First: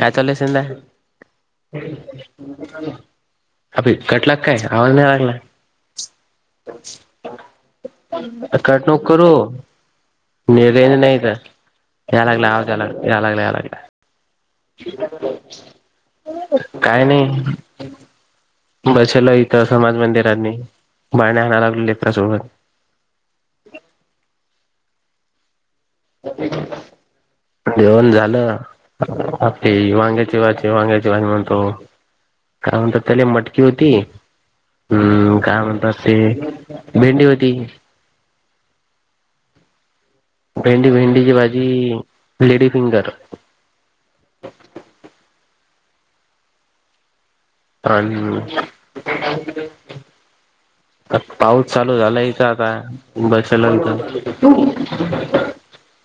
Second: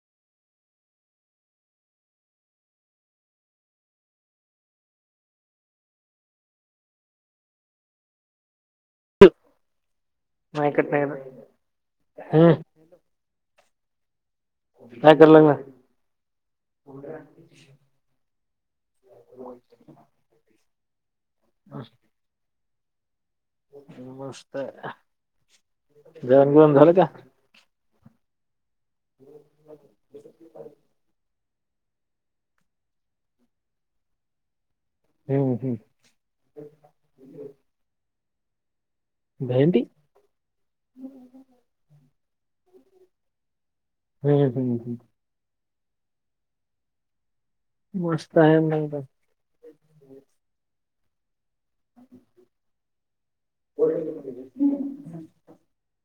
काय चाललय [unintelligible] अबे कटला काय आवाज नाही लागला. [unintelligible] कट नक करू [unintelligible] नाही का या लागला हम्म आवाज या लागला. यालागला यालागला. काय करायला लागला काही नाही. बसेल इथं समाज मंदिरांनी बाण्या आणाय लागल लेकरासोबत. नमस्त [unintelligible] जेवण झालं? वांग्याची भाजी, वांग्याची भाजी म्हण हो, काय म्हणतात त्याले मटकी होती, हम्, हम्म काय हम्म म्हणतात ते भेंडी होती. भेंडी? भेंडी, भेंडीची भाजी लेडी फिंगर. हम्म, हम्म, हम्म. मस्त आहे [unintelligible] मग [inaudible] आ पाऊस चालू झाला इथं आता बसेल [unintelligible]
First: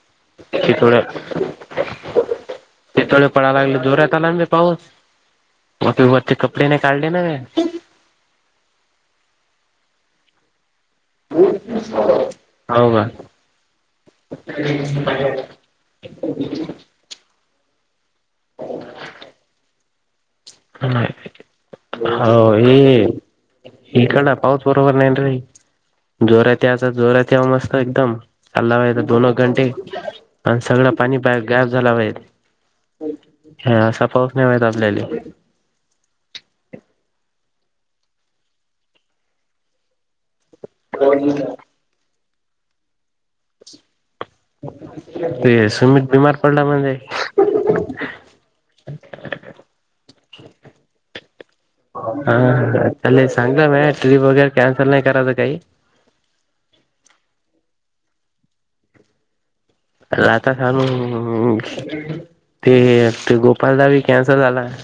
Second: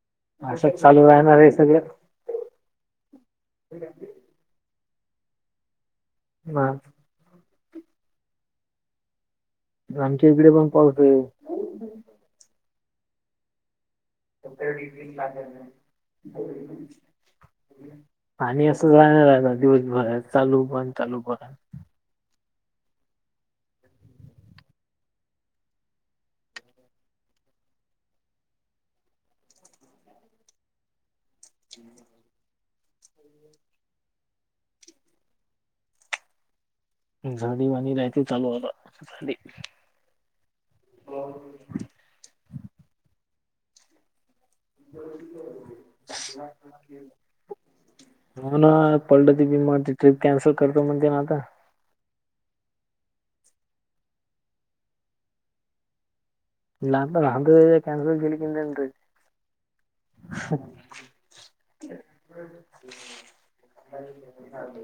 [unintelligible] ते असं चालू राहणार आहे सगळं थोडे पडा लागले जोरात आला बे पाऊस म ते कपडे हा नाही काढले नवे आमच्या इकडे पण पाऊस आहे. हो का? [unintelligible] [inaudible] आणि असं राहणार आता, दिवसभरात, चालू बंद, चालू बंद. हो, हे इकड पाऊस बरोबर नाही रे, जोरात याचा जोरात या मस्त एकदम. अल्ला वेत दोन घंटे, आणि सगळं पाणी गायप झाला होय. हा, असा पाऊस नाही माहित आपल्याले. झाडी बनी राहयते चालू आता, झाडी [unintelligible] [inaudible] ते सुमीत बिमार पडला म्हणे हो ना, पडलं ती म ट्रिप कॅन्सल करतो, म्हणते ना आता. हा तेले सांगलं मे, ट्रिप वगैरे कॅन्सल नाही करायचं काही. ला [unintelligible] कॅन्सल केली ट्री लाता खान ते ते गोपालदाबी कॅन्सल झाला. ट्रिप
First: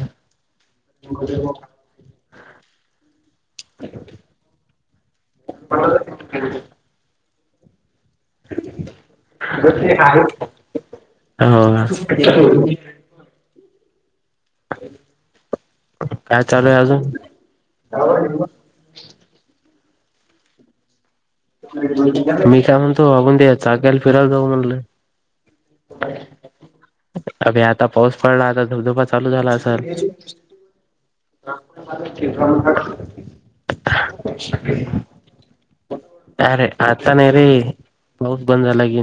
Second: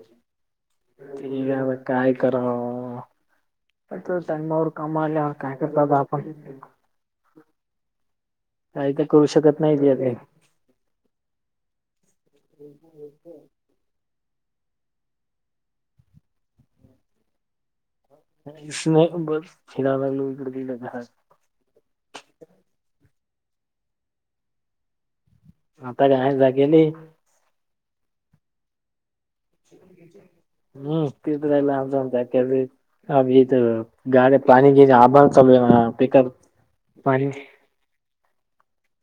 ठीक आहे, म काय करावं. [unintelligible] मर कामला काय करत [unintelligible] काही हो. [unintelligible] होत. काय चालूये आजून? [unintelligible] नाही बर फिडला [unintelligible] इकड दिलं मी काय म्हणतो, अघून दे चाकााला फिरायला जाऊ म्हणलं आता [unintelligible] जागेले. अभे आता पाऊस पडला, आता धबधबा चालू झाला असल हम्म तेच राहिला आमचा गाडी पाणी घे, आभण [unintelligible] अरे, आता नाही रे पाऊस बंद झाला की,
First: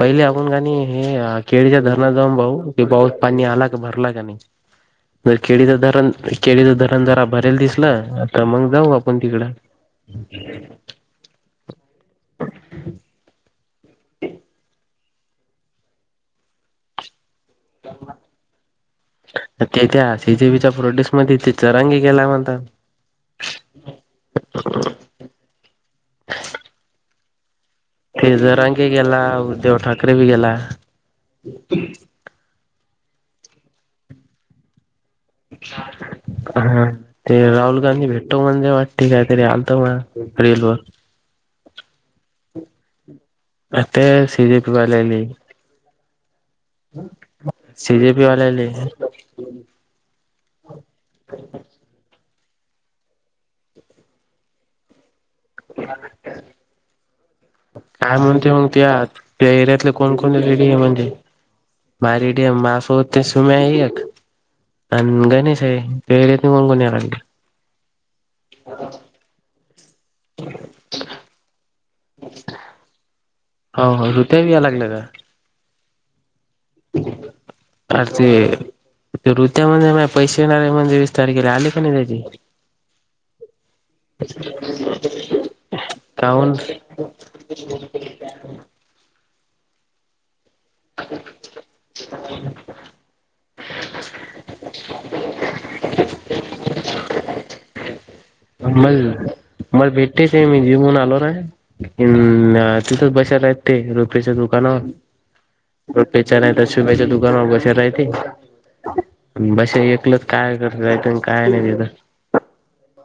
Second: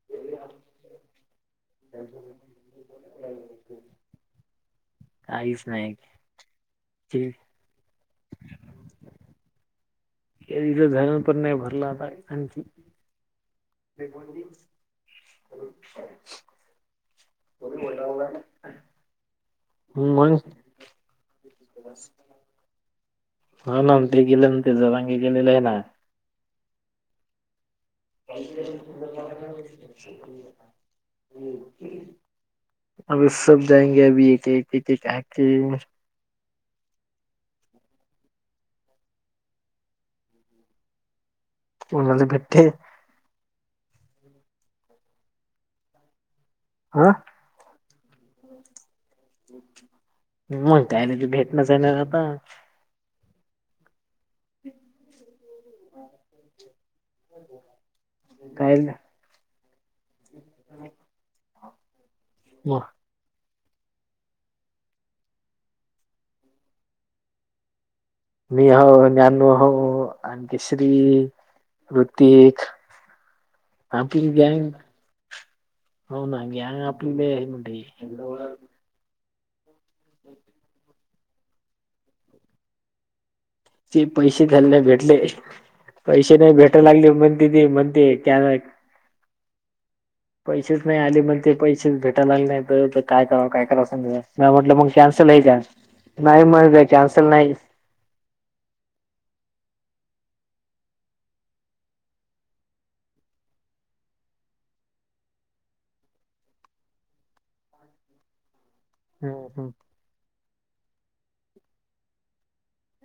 पहिले आपण काणी हे केळीच्या धरणात जाऊन भाऊ, की पाऊस पाणी आला का भरला का नाही? काहीच केळीच नाही धरण, केळीच धरण, जरा ठीक, भरल दिसलं. तर मग, जाऊ आपण तिकडं. [unintelligible] धरण पण नाही भरला आता आणखी. ह ब का ते त्या सी मग जी बी च्या प्रोड्यक्ट मध्ये ते चरांगी गला म्हणतात. हो ना. ते गेले ना. ते जरांगे गेलेले आहे ना? ते जरांगे गेला, उद्धव ठाकरे बी गेला. [inaudible] अभी सब जायेंगे अभी एक एक एक- आके हं. ते राहुल गांधी भेटतो म्हणजे वाटते काय तरी आलत बुवा रिलवर. [unintelligible] [unintelligible] हा सी जे पी वाल्यानी. मग काय न ते भेटणच ये ना आता? [unintelligible] काय म्हणतो मग काय त्या, त्या एरियातले कोण कोण रेडी आहे म्हणजे- [unintelligible] मग ते सुम्या आहे एक आणि गणेश आहे. [unintelligible] कोण कोण याला लागले मी आहे. न्यानू हो. आणखी श्री, हृतिक- हो हो हृतिक बी यायला लागला का? हो ना. अर ते [unintelligible] ते ऋत्या म्हणे माझे पैसे येणारे म्हणे वीस तारखेला. आले का नाही त्याचे. ते पैसे त्याला नाही भेटले. पैसे नाही काहून भेटाय लागले म्हणून - [unintelligible] पैसेच नाही आले. मग ते पैसेच भेटाय लागले नाही तर- काय कराव काय करांव समज ना. म्या म्हटलं मग कॅन्सल आहे का? नाही म्हणे का कॅन्सल नाही. म मला भेटतेच आहे. मी जी म्हून आलो ना? हं. हा तिथंच बसेल आहेत ते. रुपेच्या दुकानावर. रुपें च्या नाहीत शुभ्या च्या दुकानावर बसेल आहे ते. हम्म हम्म बसेल एकलच काय कर काय नाही तिथं.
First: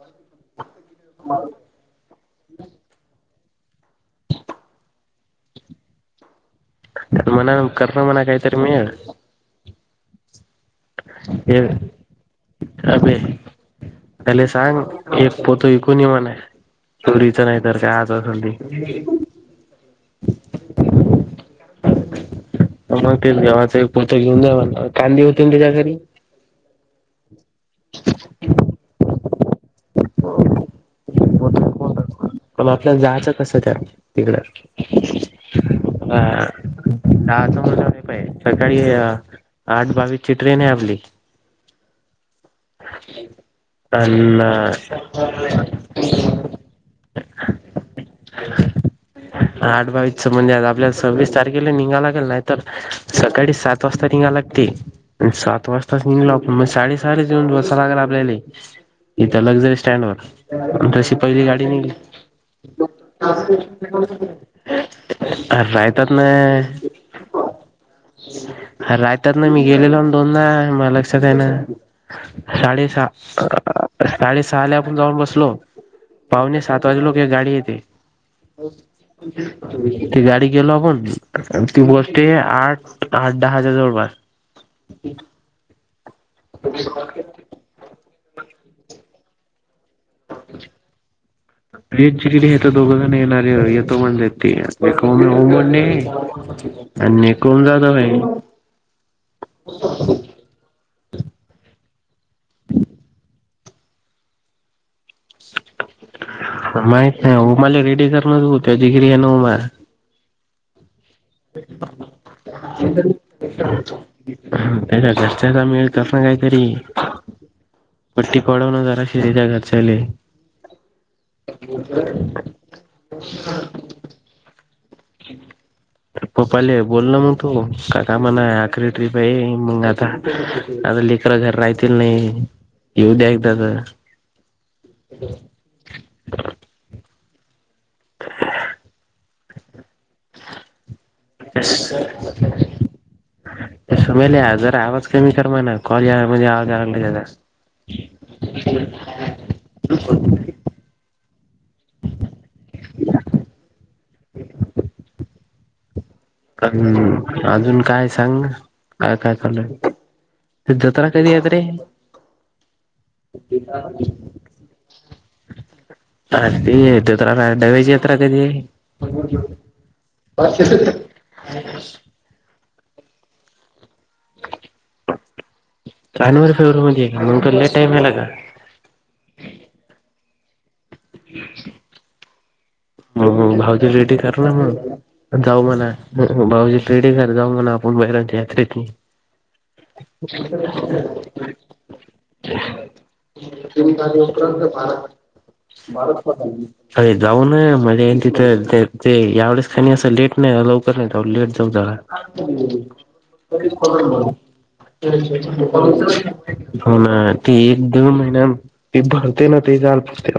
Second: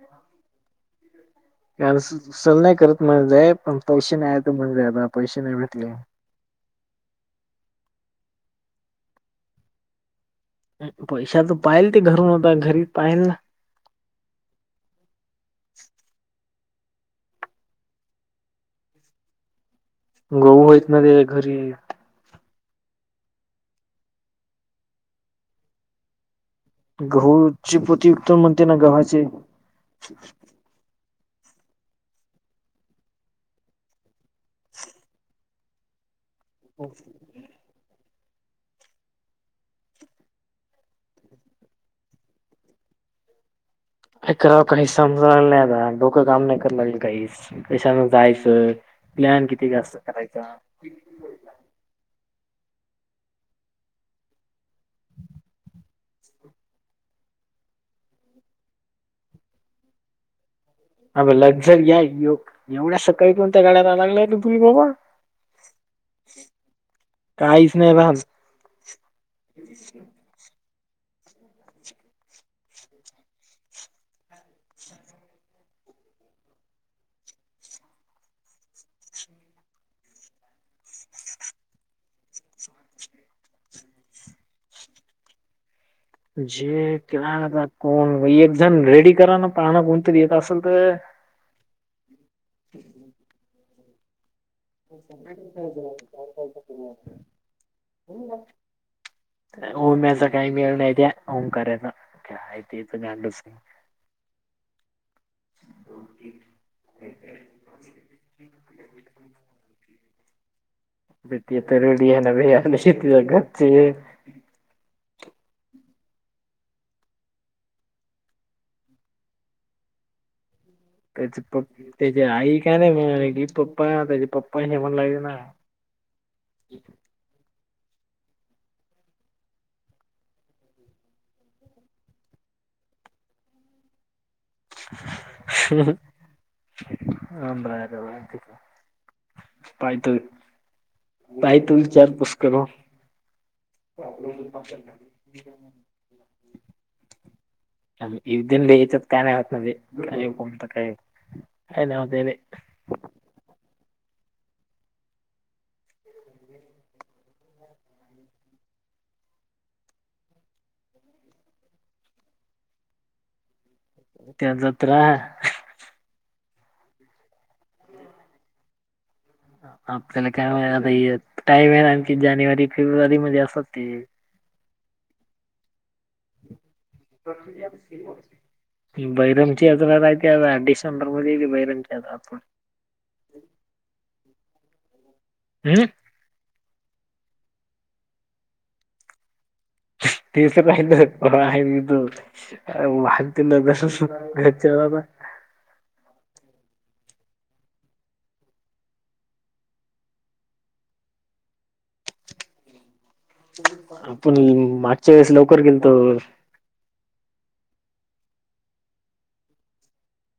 कि ह यावेळस सण नाही करत म जाय पण पैसे नाही आहे तर म्हणजे आता पैसे नाही भेटले. मना [unintelligible] काहीतरी मीळेल. पैशाच पाहिल ति घरून आता घरी अबे पाहिल ना? त्याले सांग. एक पोत इकून ये म्हणा. चोरीच नाही तर काय? आज असल ते. गहू हायेत ना रे घरी. मग तेच गव्हाच एक पोत घेऊन जा म्हटलं. कांदे होते ना त्याच्या घरी? गहूची पोती विकतो म्हणते ना गव्हाचे? हो बठ कोत मग आपल्याला जायचं कसं त्या तिडं? हा. [unintelligible] सकाळी आठ बावीस ची ट्रेन आहे आपली. काय अन करावं काही समजायला नाही आता. डोकं काम नाही करायला लागल काहीच. कशाान जायचं? प्लॅन किती आठ जास्त बावीसच करायचा? म्हणजे आपल्याला सव्वीस तारखेला निघाय लागेल नाहीतर सकाळी सात वाजता निघा लागते आणि सात वाजता त निघल आपण म साडी साडीच येऊन ब लागल आपल्याला इथ लक्झरी स्टँड वर शी अग पहिली गाडी लक्झर निघली या यो- एवढ्या सकाळी कोणत्या गाड्या लागल्या तू तुम्ही बाबा अ राहतात ना काहीच नाही भाज अर राहतात ना मी गेलेलो दोनदा म लक्षात आहे ना शडेसहा साडेसहाला आपण जाऊन बसलो पाहुणे सात वाजे लोक एक गाडी येते ते गाडी गेलो आपण ती बस्ट आठ आठडा हजार जोर बार जे केलाता कोण एक जण रेडी करा ना पाहणं कोणतरी येत असेल तर हे ज कडे हे तर दोघं जण येणारे येतो म्हणज हे कोम हो म्हटणे आणि कोम जात भाई ओम्याचा काही मिळ नाही त्या ओम करायच गांडू माहीित नाही उमाले रेडी करणार त त जगरी आहे उमा भेट य तरुळी ये ना ब आ शीतीची त्या घरच्याचा मिळतस ना काहीतरी पट्टी पडवण जरा शिच्या घरच्याले त्याची प् त्याची आई का नाही पप्पा त्याचे पप्पा म्हणग अ पपाले बोलल म त काका म्हणा आखरी ट्रीिप आहे मंग आता आता लीकरड घर राहतील नाही येऊ द्यागतात ह ह आ का पाय त पाय तल चार पुस्क समेल जरा आवाज कमी करमा ना कॉल आवाज आला अ इ दिन लचात का यत नय कोमत काय अय नावतली हम् अजून काय सांग काय काय चालूय जत्रा कधी येत रे इतासत अदी दत्र दवायचीत्रा कधी आपल्याला काय आता टाईम आहे आणखी जानेवारी फेब्रुवारी मध्ये असत ते जानेवारी फेब्रुवारीमध्येध्ये का म्हणुला टामला का बहिरमची याज्र राहते आता डिसेंबर मध्ये ये बैरमचीज्र हो हो भाऊची रेडी करू ना मग जाऊ हम्म मला भाऊजी पेढ घर जाऊ म्हणा आपण बैरांच्या यात्रेत तेच पाहि आहे मी तू वागते न बस घर चलता अरे जाऊन म्हणज तिथ ते यावच खा असं लेट नाही लवकर नाही जाऊ लेट जाऊला आपण मागच्या वेळेस लवकर गेलतो [inaudible] हो ना ती एक दोन महिन ती भरते ना ते जालते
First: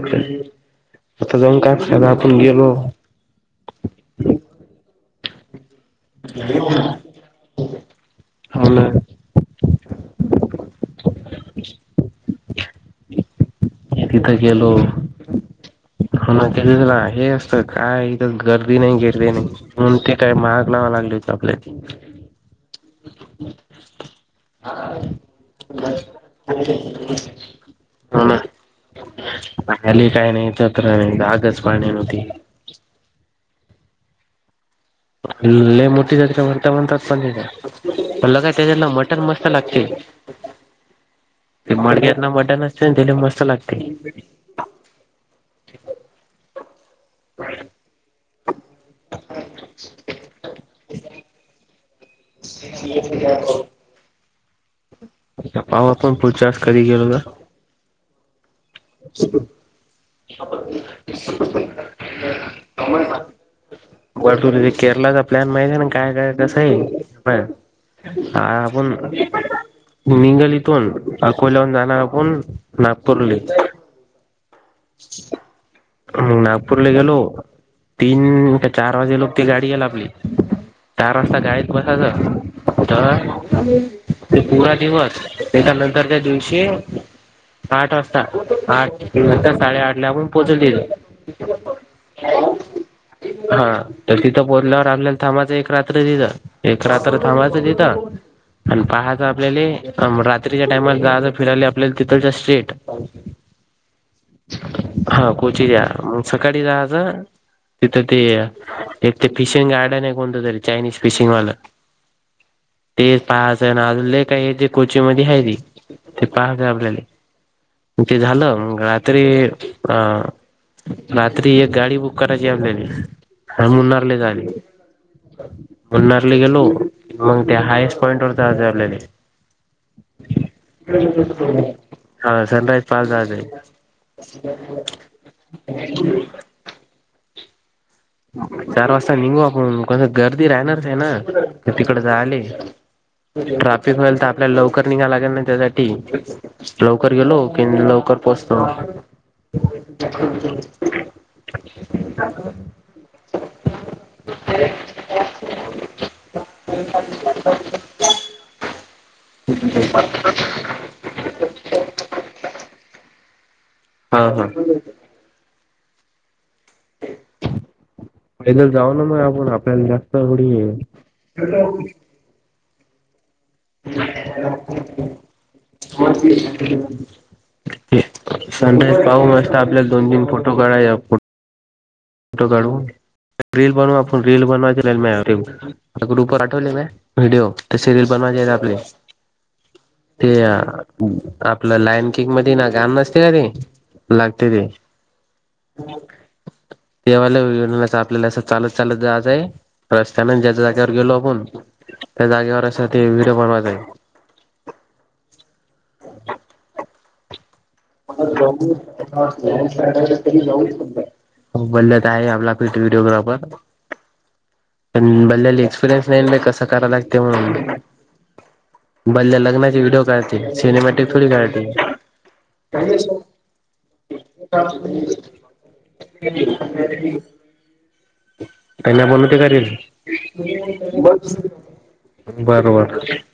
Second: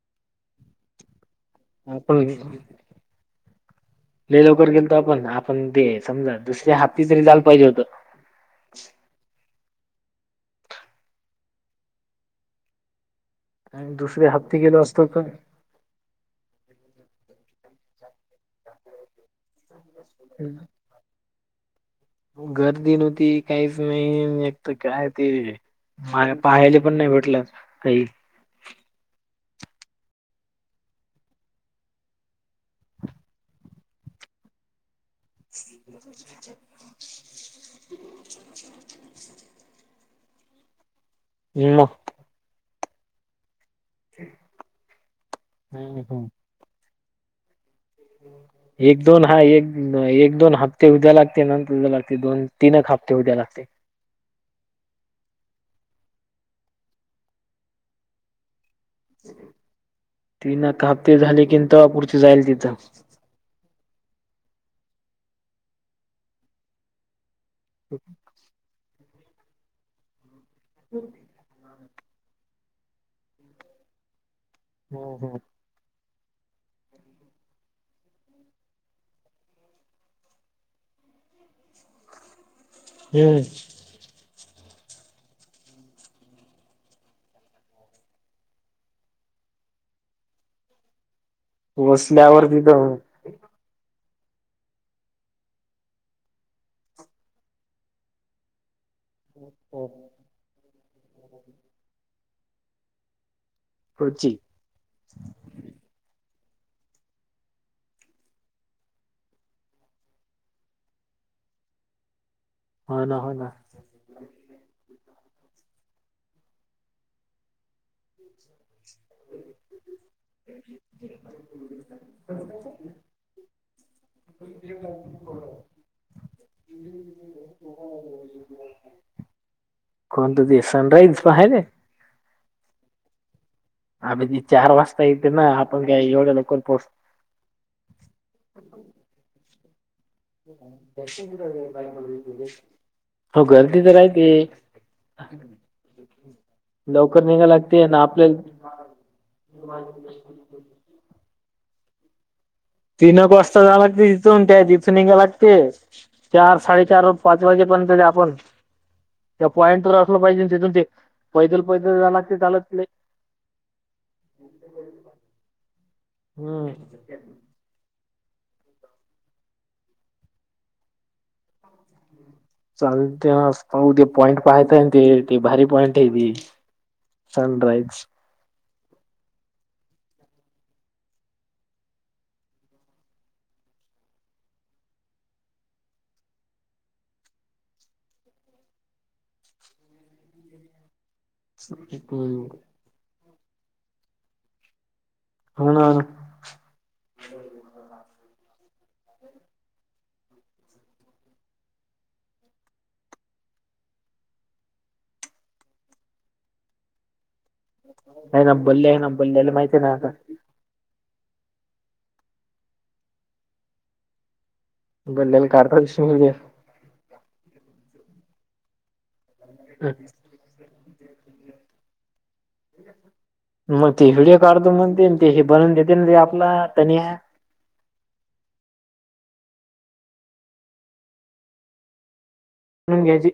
आता जाऊन काय लि लवकर गेल तर आपण आपण द समजा दुसऱ्या हात्ती जरी जाला पाहिजे होतं. होले. आणि दुसरे किथ हप्ते केेलो. गेलो असतो तर हो ना त्याला हे असतं काय इथ गर्दी नाही गेरदी नाही. मून ते काय महाग नावा लागली होती आपल्या गर्दी नव्हती काहीच नाही एकत काय ते माला पाहायला पण नाही भेटलं काही ली काय नाही तत गच पाणी नव्हती. अल्े मुटात म्हरतवतात बण पलगयजला मटन मस्त मत लागते ते मडग्यातना मडण असते दि मस्त लागते. हम् हो. [inaudible] एक दोन हा एक एक दोन हप्ते उद्या लागते नंतर उद्या लागते दोन. तिनं खापते उद्या लागते. पावा पण पुूढचास कर गेलो का. [unintelligible] तीन एक हप्ते झाले की तवा पुढची जाईल तिथं. बट केरलाचा प्लॅन माहिती आहे ना काय काय कसं आहे. ह आपण निंगल इथून अकोल्याहून जाणार आपण. नापोलली हम हम नागपू ल गेलो. तीन का चार वाजे लोक त गाडी याला आपली चार वाजता गाडीत बसायचं. तर ते पुूरा दिवस त्याच्या नंतर त्या दिवशी आठ वाजता आठ नंत साडेआठ ला पण पोहचल. वसल्यावरतीिथं. हा तर तिथं पोचल्यावर आपल्याला थांमाच एक रात्र दििथ. एकरा तर्र थांबायचं तिथं आणि पहा. आपल्या रात्रीच्या टामला जाज फिरायला आपल्याला तथच्या स्ट्रेट. होची. हा कोची या म सकाळी जा तिथं ते एक ते फिशिंग गार्डन आहे कोणतं तरी चायनीज फिशिंग वालं. हो ना तेच हो पाच आहे ना अजून. काय हे जे कोची मध्ये आहे र ते पाहत आपल्याला ते झालं म [unintelligible] रात्री एक गाडी बुक करायची आपल्याने आणि मुन्नारले जाले. मुनारली गेलो मग ते हयस्ट पॉंट वर जाजलेली. कोणत ते सनराईज प आहेय ना. हा सण्रात पाल झाे आभ ज चार वाजता येते ना आपण काय एवढ्या लककर पोहोचतो. चार वाजता निघू आपण कोण गर्दी राहणारच आहे ना तर तिकड झाले. हो गर्दी ट्राफिक होईल राहते तर आपल्याला लवकर निघाला लागेल ना त्यासाठी लवकर गेलो निघाय कि लागते ना लवकर पोहच आपल्याला हो. [inaudible] [unintelligible] तीनक वाजता झा लागते तिथून त्या तिथून गेलागते. चार साडेचार पाच वाजेपर्यंत ते आपण त्या पॉईंट तर असलं पाहिजे तिथून ते पैदल पैदल लाग ते चालत हा हा हम्म पहिदल जाऊ ना म आपण आपल्याला जास्त एडी ये चाले ते हो ते पॉंट पाहायथ ते भारी पॉंट हती आहे सनरईज सनराईज पाहू मस्त आपल्याला दोन तीन फोटो काढा फोटो काढव रीलल बनव आप रील बनवा ग्रुपर आठवले म व्हिडिओ ते सिरियल बनवायचेेत आपले तेया आपलं लाईन कक हम्म मध्ये ना घाण नसते का ते लागते ते होन तेवा्हालाेच आपल्याला असं चालत चालत जायचंय रस्त्याना ज्या जागेवर गेलो आपण त्या जागेवर अस ते व्हिडिओ बनवा जाई म ना बल्ले आहे ना बल्ल्याला माहिती आहे ना आता बोलल आहे आपला क व्हिडिओग्राफर पण बल्ल्याला बल्याला काढता एसपिरियनस विषय नाही कं करा लागतेण बल्ल्या लग्नाचे व्हिडिओ का सिनेमाॅटिक थोडी घराट का मग ते व्हिडिओ काढतो म्हणते ते हे बनवून देते ना ते आपला तनिया त्यांना बण ते काल बनवून बरोबर घ्यायची.